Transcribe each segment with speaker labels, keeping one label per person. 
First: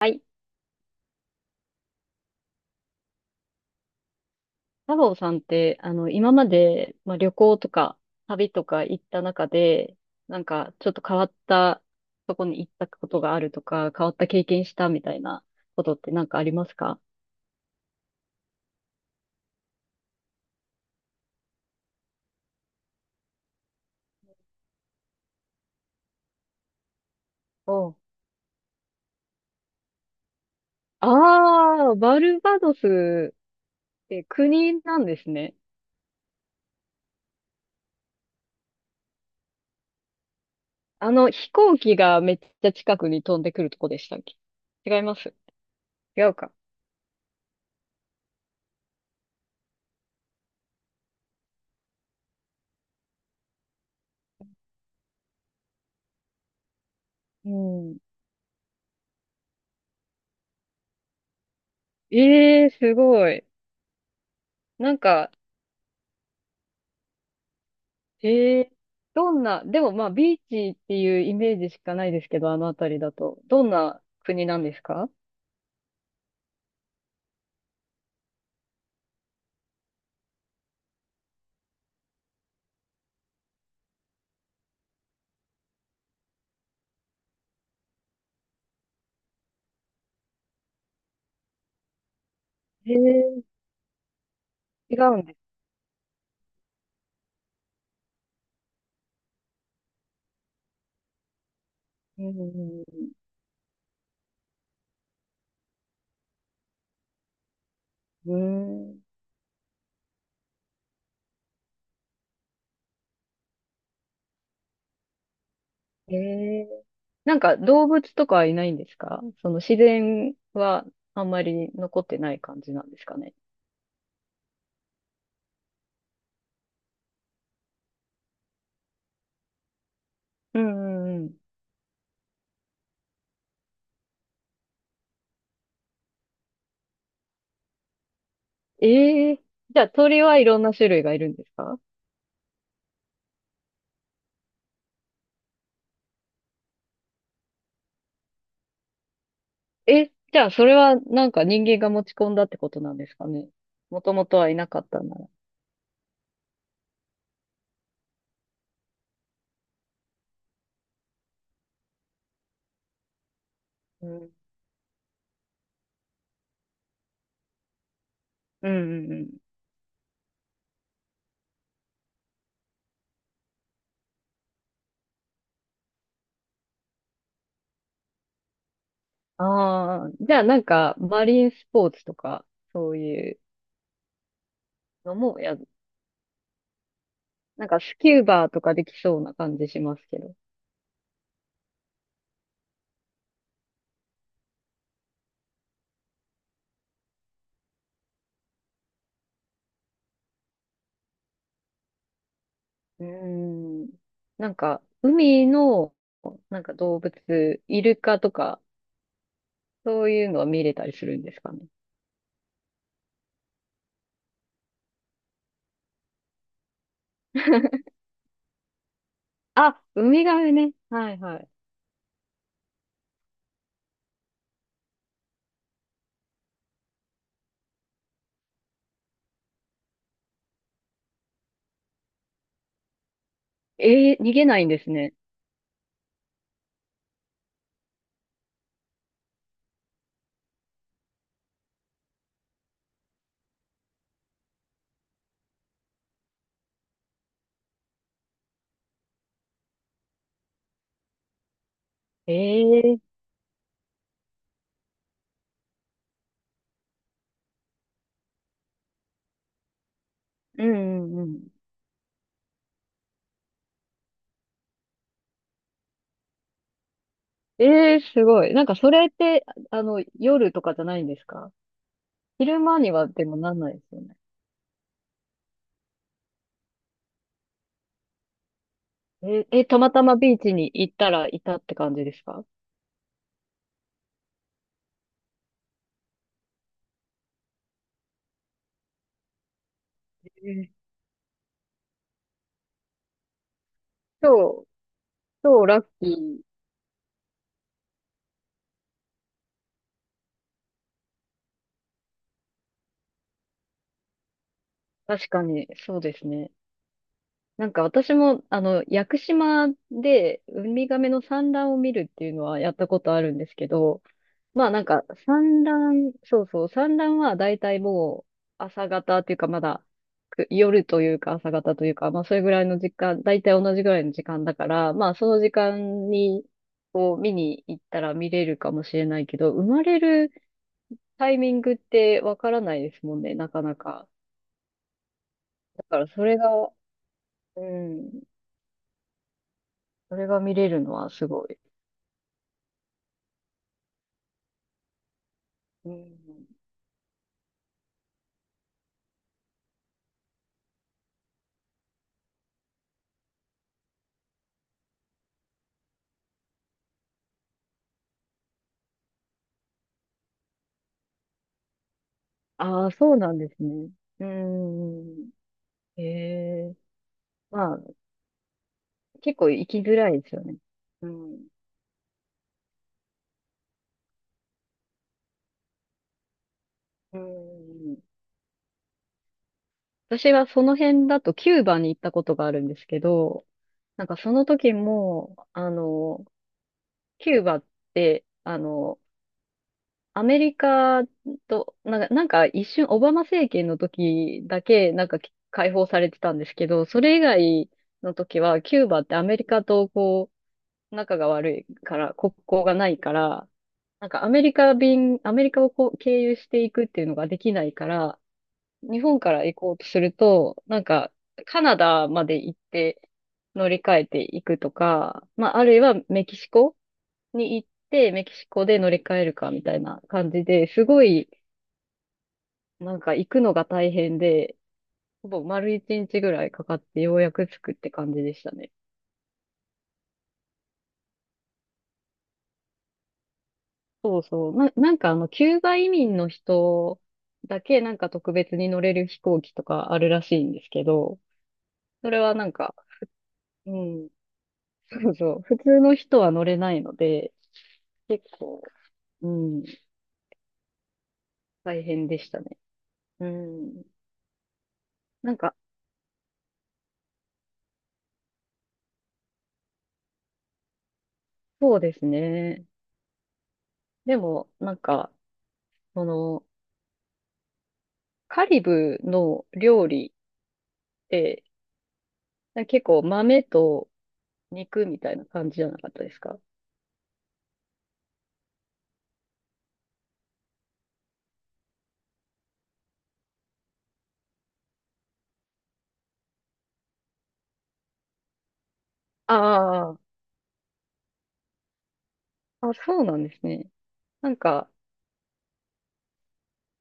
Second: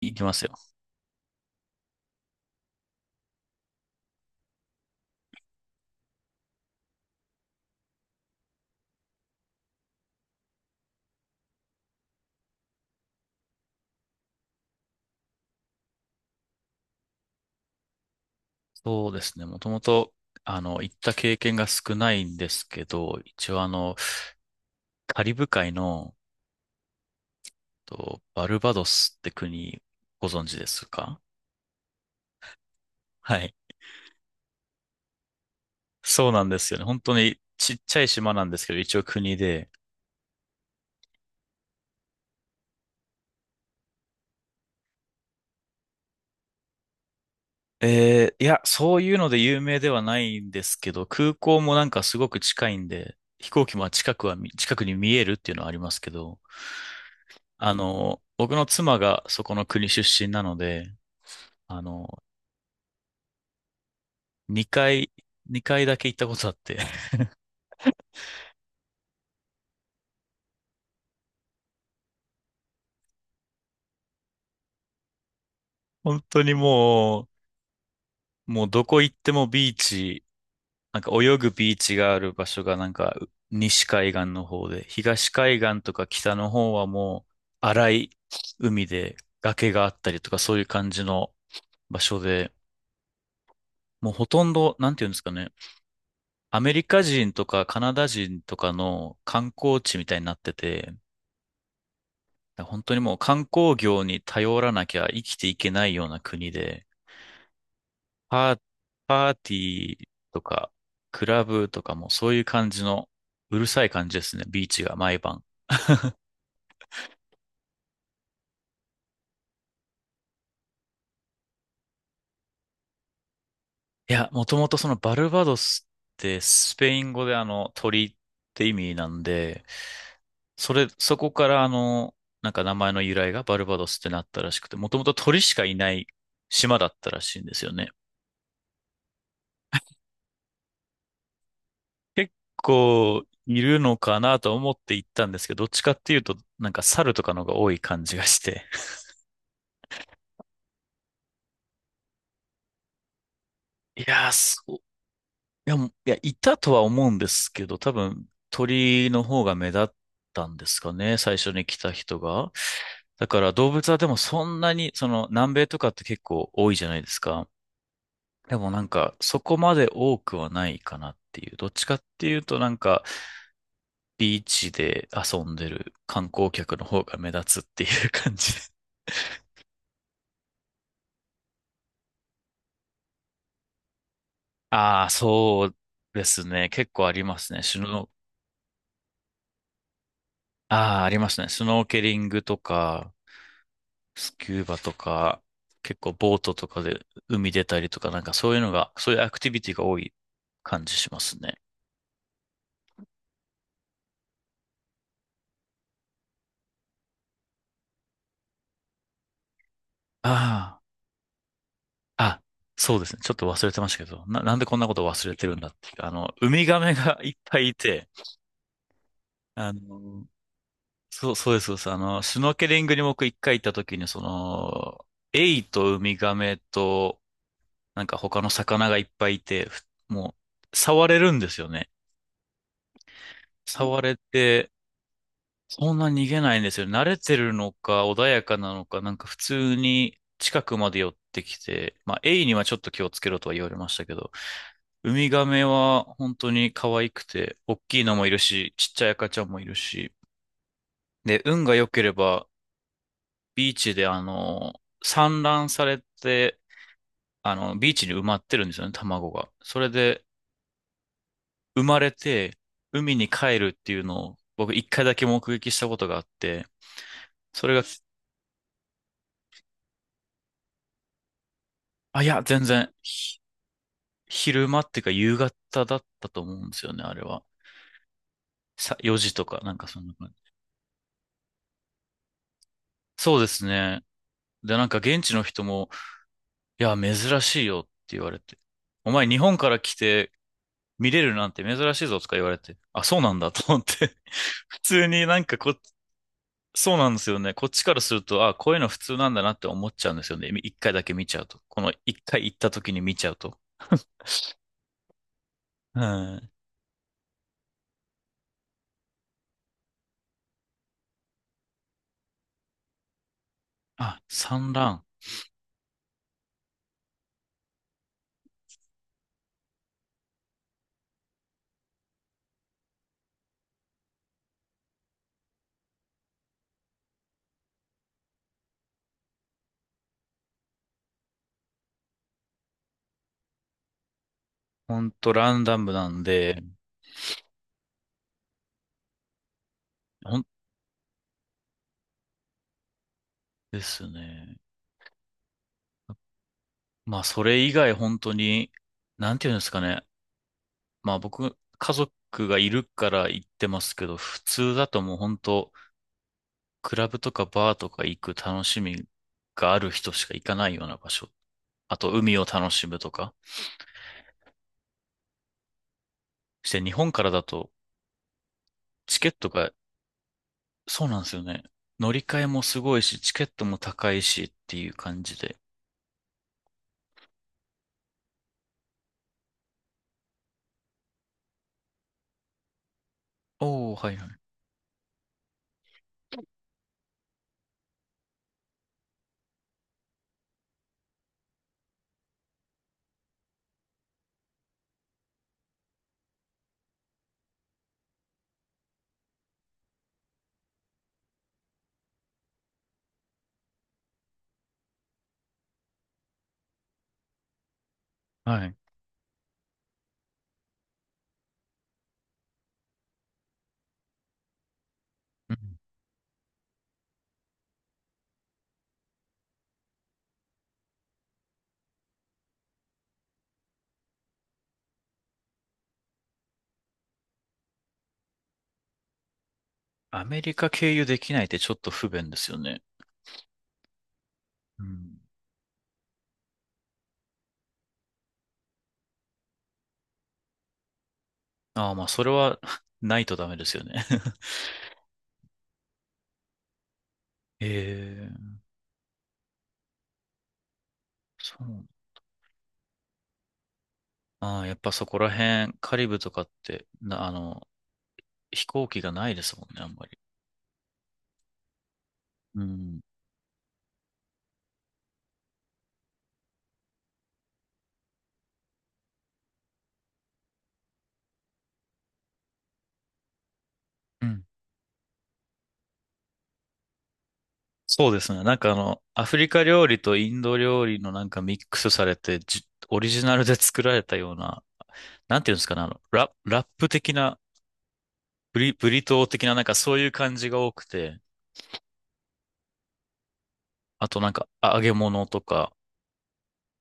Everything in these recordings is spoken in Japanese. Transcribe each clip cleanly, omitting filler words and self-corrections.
Speaker 1: は
Speaker 2: 行き
Speaker 1: い。
Speaker 2: ますよ。
Speaker 1: 太郎さんって、今まで、まあ、旅行とか、旅とか行った中で、なんか、ちょっと変わったとこに行ったことがあるとか、変わった経験したみたいなことってなんかありますか？
Speaker 2: そうですね。もともと、行った経験が少ないんですけど、一応カリブ海の、
Speaker 1: おう。
Speaker 2: と、バルバドスって国、ご存知ですか？
Speaker 1: ああ、バルバドス
Speaker 2: はい。
Speaker 1: って国なんですね。
Speaker 2: そうなんですよね。本当にちっちゃい島なんですけど、一応国で。
Speaker 1: 飛行機がめっちゃ近くに飛んでくるとこでしたっけ？違います。違うか。
Speaker 2: いや、そういうので有名ではないんですけど、空港もなんかすごく近いんで、飛行機も近くに見えるっていうのはありますけど、
Speaker 1: うん。
Speaker 2: 僕の妻がそこの国出身なので、あの、
Speaker 1: ええー、すごい。
Speaker 2: 2
Speaker 1: なん
Speaker 2: 回、
Speaker 1: か、
Speaker 2: 2回だけ行ったことあって、
Speaker 1: ええどんな、でもまあビーチっていうイメージしかないですけど、あの辺りだと。どんな国なんですか？
Speaker 2: 本当にもうどこ行ってもビーチ、なんか泳ぐビーチがある場所がなんか西海岸の方で、東海岸とか北の方はもう荒い海で崖があったりとかそういう感じの場所で、
Speaker 1: ええ。
Speaker 2: もうほとんど、なん
Speaker 1: 違
Speaker 2: ていうんで
Speaker 1: う
Speaker 2: す
Speaker 1: ん
Speaker 2: か
Speaker 1: です。
Speaker 2: ね、アメリカ人とかカナダ人とかの観光地みたいになってて、
Speaker 1: う
Speaker 2: 本当に
Speaker 1: ん
Speaker 2: もう観光業に頼らなきゃ生きていけないような国で、
Speaker 1: うんう
Speaker 2: パー、
Speaker 1: ん。うーん。
Speaker 2: パーティーとか、クラブとかもそういう感じの、うるさい感じですね、ビーチが毎晩。
Speaker 1: ええ。なんか動物とかはいないんですか？その自然はあんまり残ってない感じなんですかね。
Speaker 2: いや、もともとそのバルバドスってスペイン語で鳥って意味なんで、
Speaker 1: うんう
Speaker 2: そ
Speaker 1: んう
Speaker 2: こ
Speaker 1: ん。
Speaker 2: からなんか名前の由来がバルバドスってなったらしくて、もともと鳥しかいない島だったらしいんですよね。
Speaker 1: ええ。じゃあ鳥はいろんな種類がいるんですか？
Speaker 2: 結構いるのかなと思って行ったんですけど、どっちかっていうと、なんか猿とかのが多い感じがして。
Speaker 1: え、じゃあそれはなんか人間が持ち込んだってことなんですかね。も
Speaker 2: い
Speaker 1: とも
Speaker 2: やー、
Speaker 1: とはいなか
Speaker 2: そ
Speaker 1: ったなら。
Speaker 2: いや、もいや、いたとは思うんですけど、多分鳥の方が目立ったんですかね、最初に来た人が。だから動物はで
Speaker 1: う
Speaker 2: も
Speaker 1: ん。
Speaker 2: そんなに、その南米とかって結構多いじゃないですか。で
Speaker 1: う
Speaker 2: も
Speaker 1: ん
Speaker 2: なん
Speaker 1: うんう
Speaker 2: か
Speaker 1: ん。
Speaker 2: そこまで多くはないかなっていう。どっちかっていうとなんかビーチで遊んでる観光客の方が目立つっていう 感じで。
Speaker 1: ああ、じゃあなんか、マリンスポーツとか、そういう
Speaker 2: ああ、
Speaker 1: のもや
Speaker 2: そ
Speaker 1: る、
Speaker 2: うですね。結構ありますね。
Speaker 1: なん
Speaker 2: シ
Speaker 1: か
Speaker 2: ュ
Speaker 1: ス
Speaker 2: ノ、
Speaker 1: キューバーとかできそうな感じしますけど。
Speaker 2: ああ、ありますね。スノーケリングとか、スキューバとか、結構ボートとかで海出たりとか、なんかそういうのが、そういうアクティビティが多い感じしますね。
Speaker 1: うーん。なんか、海の、なんか動物、イルカとか、そういうのは見れ
Speaker 2: あ
Speaker 1: たりするんですかね。
Speaker 2: あ、あ、そうですね。ちょっと忘れてましたけど、なんでこんなこと忘れてるんだっていう。ウミガメが いっぱいいて、あ
Speaker 1: あ、ウミ
Speaker 2: の、
Speaker 1: ガメね。はいはい。
Speaker 2: そうです、そうです。シュノーケリングに僕一回行った時に、その、エイとウミガメと、なんか他の魚がいっぱいいて、もう、触れるんですよね。触
Speaker 1: え
Speaker 2: れ
Speaker 1: えー、逃げないん
Speaker 2: て、
Speaker 1: ですね。
Speaker 2: そんな逃げないんですよ。慣れてるのか、穏やかなのか、なんか普通に近くまで寄ってきて、まあ、エイにはちょっと気をつけろとは言われましたけど、ウミガメは本当に可愛くて、大きいのもいるし、ちっちゃい赤ちゃんもいるし、で、運が良けれ
Speaker 1: え
Speaker 2: ば、
Speaker 1: えー。
Speaker 2: ビーチで産卵されて、ビーチに埋まってるんですよね、卵が。それで、
Speaker 1: うんうんうん。
Speaker 2: 生まれて、海に帰るっていうのを、僕一回だけ目撃したことがあって、それが、
Speaker 1: ええ、すごい。なんかそれって、夜とかじゃないんですか？
Speaker 2: あ、いや、
Speaker 1: 昼
Speaker 2: 全
Speaker 1: 間
Speaker 2: 然、
Speaker 1: にはでもなんないですよね。
Speaker 2: 昼間っていうか夕方だったと思うんですよね、あれは。4時と
Speaker 1: え、
Speaker 2: か、
Speaker 1: え、
Speaker 2: なん
Speaker 1: た
Speaker 2: か
Speaker 1: ま
Speaker 2: そ
Speaker 1: た
Speaker 2: んな
Speaker 1: ま
Speaker 2: 感
Speaker 1: ビー
Speaker 2: じ。
Speaker 1: チに行ったらいたって感じですか？
Speaker 2: そうですね。で、なんか現地の人も、いや、珍しいよって言われて。お前日本から来て
Speaker 1: えー。
Speaker 2: 見れるなんて珍しいぞとか言われて。あ、そうなんだと思って。
Speaker 1: 超、
Speaker 2: 普通になんか
Speaker 1: 超
Speaker 2: こ、
Speaker 1: ラッキー。
Speaker 2: そうなんですよね。こっちからすると、あ、こういうの普通なんだなって思っちゃうんですよね。一回だけ見ちゃうと。この一回行った時に見ちゃうと。
Speaker 1: 確かに、そ
Speaker 2: う
Speaker 1: うです
Speaker 2: ん。
Speaker 1: ね。なんか私も、屋久島でウミガメの産卵を見るっていうのはやったことあるんですけど、
Speaker 2: あ、
Speaker 1: まあ
Speaker 2: 産
Speaker 1: なんか
Speaker 2: 卵。
Speaker 1: 産卵、そうそう、産卵はだいたいもう朝方っていうかまだく夜というか朝方というか、まあそれぐらいの時間、だいたい同じぐらいの時間だから、まあその時間にこう見に行ったら見れるかもしれないけど、生まれるタイミングってわからないですもんね、なかなか。
Speaker 2: ほんとランダ
Speaker 1: だ
Speaker 2: ム
Speaker 1: から
Speaker 2: なん
Speaker 1: それ
Speaker 2: で、
Speaker 1: が、うん、それ
Speaker 2: ほ
Speaker 1: が
Speaker 2: ん
Speaker 1: 見れるのはすごい。
Speaker 2: ですね。
Speaker 1: うん。
Speaker 2: まあ、それ以外本当に、なんていうんですかね。まあ、僕、家族がいるから行ってますけど、普通だともう本当、クラブとかバーとか行く楽しみがある人しか行かないような場所。あと、海を楽し
Speaker 1: ああ、
Speaker 2: むと
Speaker 1: そうな
Speaker 2: か。
Speaker 1: んですね。うん。へえ。
Speaker 2: 日本からだと、
Speaker 1: まあ
Speaker 2: チケッ
Speaker 1: 結
Speaker 2: ト
Speaker 1: 構行
Speaker 2: が、
Speaker 1: きづらいですよね。
Speaker 2: そう
Speaker 1: う
Speaker 2: なんですよ
Speaker 1: ん。
Speaker 2: ね。乗り換えもすごいし、チケットも高いしっていう感じで。
Speaker 1: うん。私はその辺だとキューバに行ったことがあるんですけど、
Speaker 2: おー、
Speaker 1: なん
Speaker 2: はい
Speaker 1: か
Speaker 2: は
Speaker 1: そ
Speaker 2: い。
Speaker 1: の時も、キューバって、アメリカと、なんか、なんか一瞬オバマ政権の時だけなんか解放されてたんですけど、それ以外の時はキューバってアメリカとこう、仲が悪いから、国交がないから、なんかアメリカ便、アメリカをこう経由していくっていうのができないから、
Speaker 2: はい。
Speaker 1: 日本から行こうとすると、なんか、カナダまで行って乗り換えていくとか、ま
Speaker 2: う
Speaker 1: あ、
Speaker 2: ん。
Speaker 1: あるいはメキシコに行って、メキシコで乗り換えるかみたいな感じで、すごい、なんか行くのが大変で、ほぼ丸一日ぐらいかかってようやく着くって感じでしたね。
Speaker 2: アメリカ経由できないってちょっと不便ですよね。
Speaker 1: そうそう。な、
Speaker 2: う
Speaker 1: なんか
Speaker 2: ん。
Speaker 1: キューバ移民の人だけなんか特別に乗れる飛行機とかあるらしいんですけど、
Speaker 2: ああ、まあ、
Speaker 1: それ
Speaker 2: それ
Speaker 1: はなん
Speaker 2: は
Speaker 1: か、
Speaker 2: ないとダメです
Speaker 1: う
Speaker 2: よね。
Speaker 1: ん。そうそう。普通の人は乗れないので、結
Speaker 2: ええ、
Speaker 1: 構、うん、
Speaker 2: そ
Speaker 1: 大
Speaker 2: う。
Speaker 1: 変でしたね。うん。
Speaker 2: ああ、やっぱそこら
Speaker 1: なんか、
Speaker 2: 辺、カリブとかって、な、あの、飛行機がないですもんね、あんまり。
Speaker 1: そうです
Speaker 2: う
Speaker 1: ね。
Speaker 2: ん。
Speaker 1: でも、なんか、その、カリブの料理って、なんか結構豆と
Speaker 2: うん。
Speaker 1: 肉みたいな感じじゃなかったですか？
Speaker 2: そうですね。なんかアフリカ料理とインド料理のなんかミックスされて、オリジナルで作られたような、なんていうんですかね、ラップ的な、ブリトー的な、なんかそ
Speaker 1: あ
Speaker 2: ういう感じが多くて、
Speaker 1: あ、あ、そうなんですね。
Speaker 2: あと
Speaker 1: な
Speaker 2: なん
Speaker 1: ん
Speaker 2: か
Speaker 1: か、
Speaker 2: 揚げ物とか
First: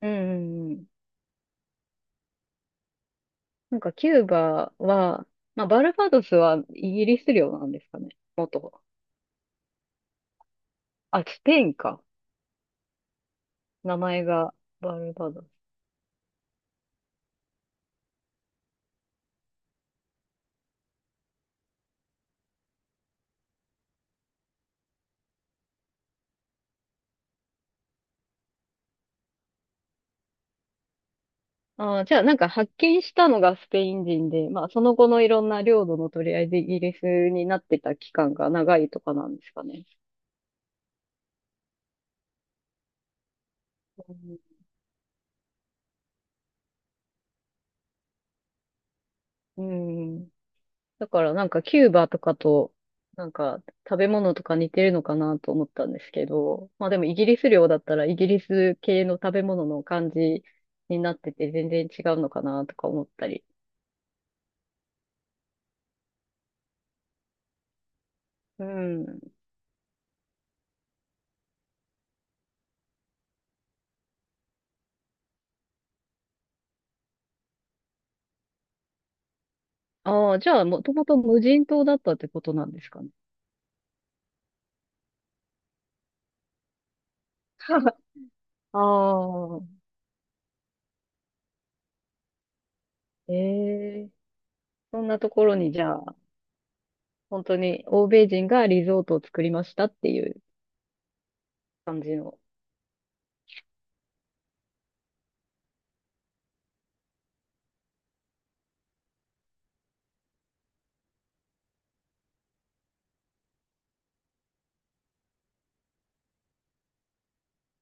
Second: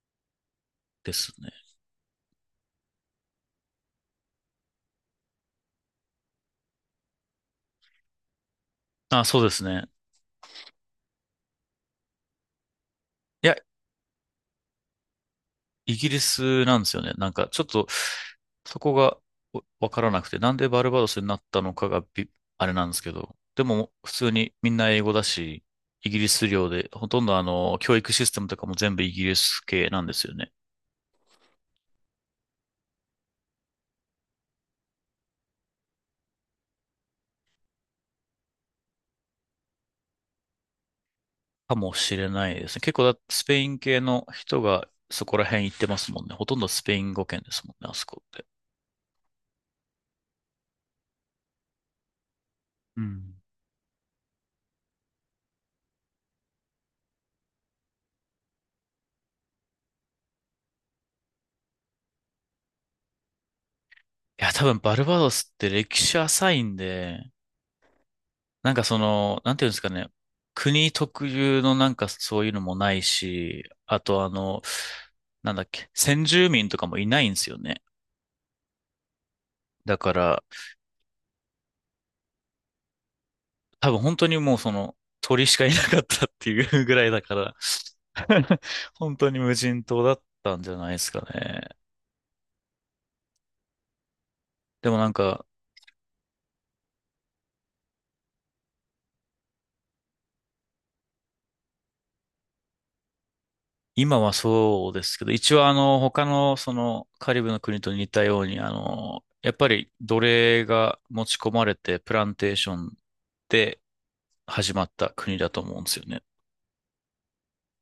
Speaker 1: うんうんうん、
Speaker 2: ですね。
Speaker 1: なんかキューバは、まあ、バルバドスはイギリス領なんですかね。元。
Speaker 2: あ、そうですね。
Speaker 1: あ、スペインか。
Speaker 2: いや、
Speaker 1: 名前がバルバド。
Speaker 2: イギリスなんですよね。なんかちょっとそこがわからなくて、なんでバルバドスになったのかがあれなんですけど、でも普通にみんな英語だし、イギリス領で、ほとんど教育システムとかも全部イギリス系なんですよね。
Speaker 1: ああ、じゃあなんか発見したのがスペイン人で、まあその後のいろんな領土の取り合いでイギリスになってた期間が長いとかなんですかね。
Speaker 2: かもしれないですね。結構だ、スペイン系の人がそこら辺行ってますもんね。ほとんどスペイン語圏ですもんね、あそこって。
Speaker 1: うん。うん。だからなんかキューバとかと、
Speaker 2: う
Speaker 1: なん
Speaker 2: ん。
Speaker 1: か食べ物とか似てるのかなと思ったんですけど、まあでもイギリス領だったらイギリス系の食べ物の感じになってて全然違うのかなとか思ったり。
Speaker 2: いや、多分バルバドスって歴史浅いんで、
Speaker 1: う
Speaker 2: なんかそ
Speaker 1: ん。
Speaker 2: の、なんていうんですかね、国特有のなんかそういうのもないし、あとなんだっけ、先住民とかもいないんですよね。だか
Speaker 1: ああ、
Speaker 2: ら、
Speaker 1: じゃあもともと無人島だったってことなんですかね。
Speaker 2: 多分本当にもうその、鳥しかいなかったっていうぐらいだから、
Speaker 1: あ
Speaker 2: 本当に無
Speaker 1: あ。
Speaker 2: 人島だったんじゃないですかね。
Speaker 1: ええ、
Speaker 2: でも
Speaker 1: そ
Speaker 2: な
Speaker 1: ん
Speaker 2: ん
Speaker 1: なとこ
Speaker 2: か、
Speaker 1: ろに、じゃあ、本当に欧米人がリゾートを作りましたっていう感じの。
Speaker 2: 今はそうですけど、一応他のその、カリブの国と似たように、やっぱり奴隷が持ち込まれて、プランテーションで始まった国だと思うんですよね。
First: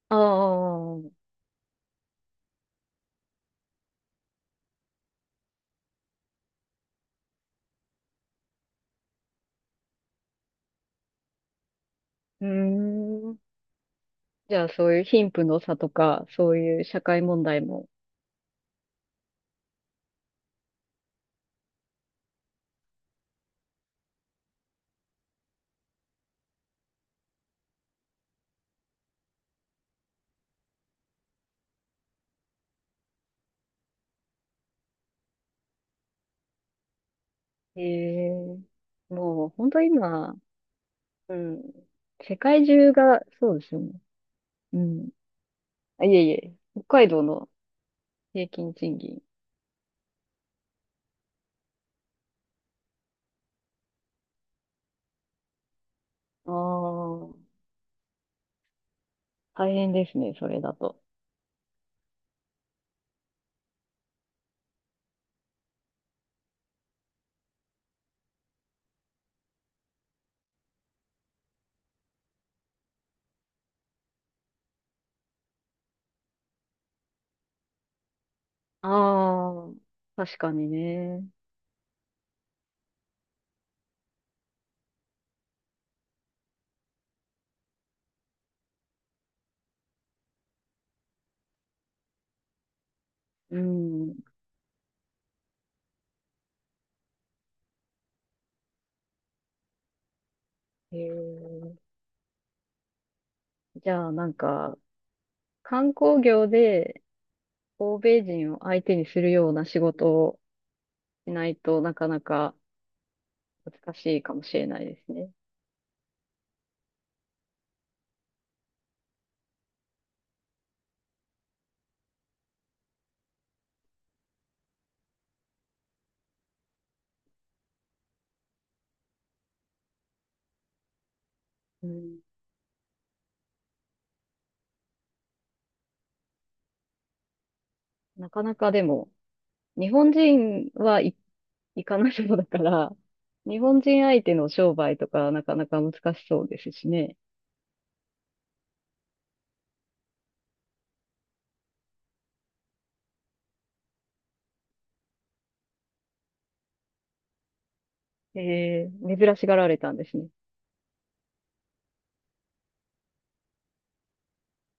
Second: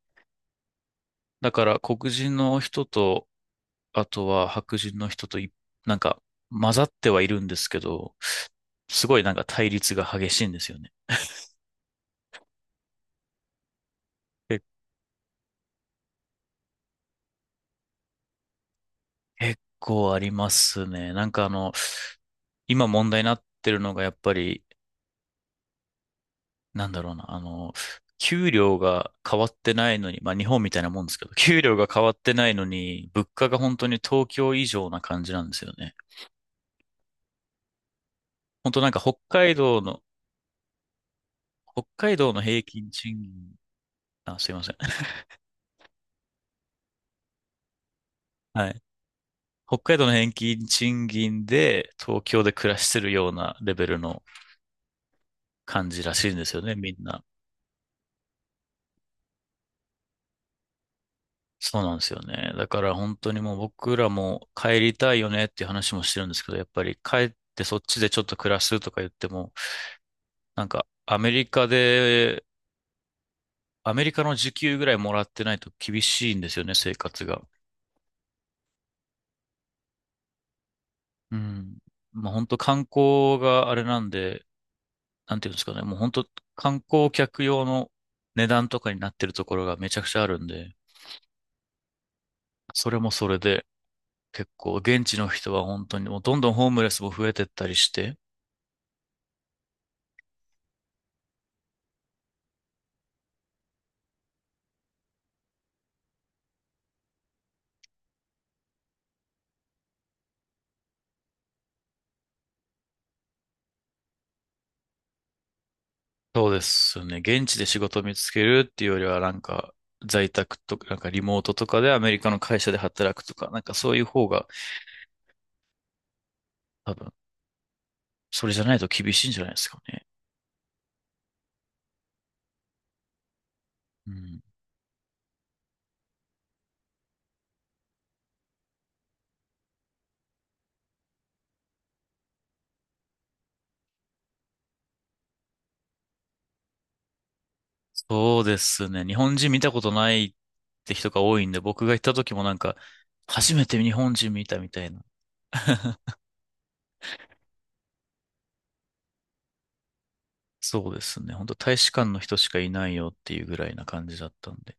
Speaker 1: ああ、う
Speaker 2: だから黒人の人と、あとは白人の人と、なんか混ざってはいるんですけど、すごいなんか対立が激しいんですよね。
Speaker 1: ーん。じ
Speaker 2: え
Speaker 1: ゃあ、そういう貧富の差とか、そういう社会問題も。
Speaker 2: 結構ありますね。なんか今問題になってるのがやっぱり、なんだろうな、給料が変わってないのに、まあ日本みたいなもんですけど、給料が変わってないのに、物価が本当に東京以上な感じなんですよね。
Speaker 1: ええ、
Speaker 2: 本当なんか
Speaker 1: もう、本当今、うん。
Speaker 2: 北海道
Speaker 1: 世
Speaker 2: の平
Speaker 1: 界
Speaker 2: 均
Speaker 1: 中
Speaker 2: 賃
Speaker 1: が、
Speaker 2: 金、
Speaker 1: そうですよね。
Speaker 2: あ、すいません。
Speaker 1: うん。あ、いえいえ、北海道の平
Speaker 2: は
Speaker 1: 均
Speaker 2: い。
Speaker 1: 賃金。
Speaker 2: 北海道の平均賃金で東京で暮らしてるようなレベルの感じらしいんで
Speaker 1: あ
Speaker 2: すよね、みん
Speaker 1: あ、
Speaker 2: な。
Speaker 1: 大変ですね、それだと。
Speaker 2: そうなんですよね。だから本当にもう僕らも帰りたいよねっていう話もしてるんですけど、やっぱり帰ってそっちでちょっと暮らすとか言っても、なんかアメリカの時給ぐらいもらってないと厳しいんですよね、生活が。
Speaker 1: ああ、確かにね。
Speaker 2: うん。まあ本当観光があれなんで、なんていうんですかね、もう本当観光客用の値段とかになってるところがめちゃくちゃあるんで、それもそれ
Speaker 1: う
Speaker 2: で
Speaker 1: ん。
Speaker 2: 結構現地の人は本当にもうどんどんホームレスも増えてったりして、
Speaker 1: へえ。じゃあ、なんか、観光業で欧米人を相手にするような仕事をしないとなかなか難しいかもしれないですね。
Speaker 2: そうですよね、現地で仕事を見つけるっていうよりはなんか在宅とか、なんかリモートとかでアメリカの会社で働くとか、なんかそういう方が多分、それじゃないと厳しいんじゃないですかね。
Speaker 1: うん、
Speaker 2: うん。
Speaker 1: なかなかでも、日本人はい行かないそうだから、日本人相手の商売とかなかなか難しそうですしね。
Speaker 2: そうですね、日本人見たことないって人が多いんで、僕が行った時もなんか、初めて日本人見たみたいな。
Speaker 1: えー、珍しがられたんですね。
Speaker 2: そうですね。本当大使館の人しかいないよっていうぐらいな感じだったんで。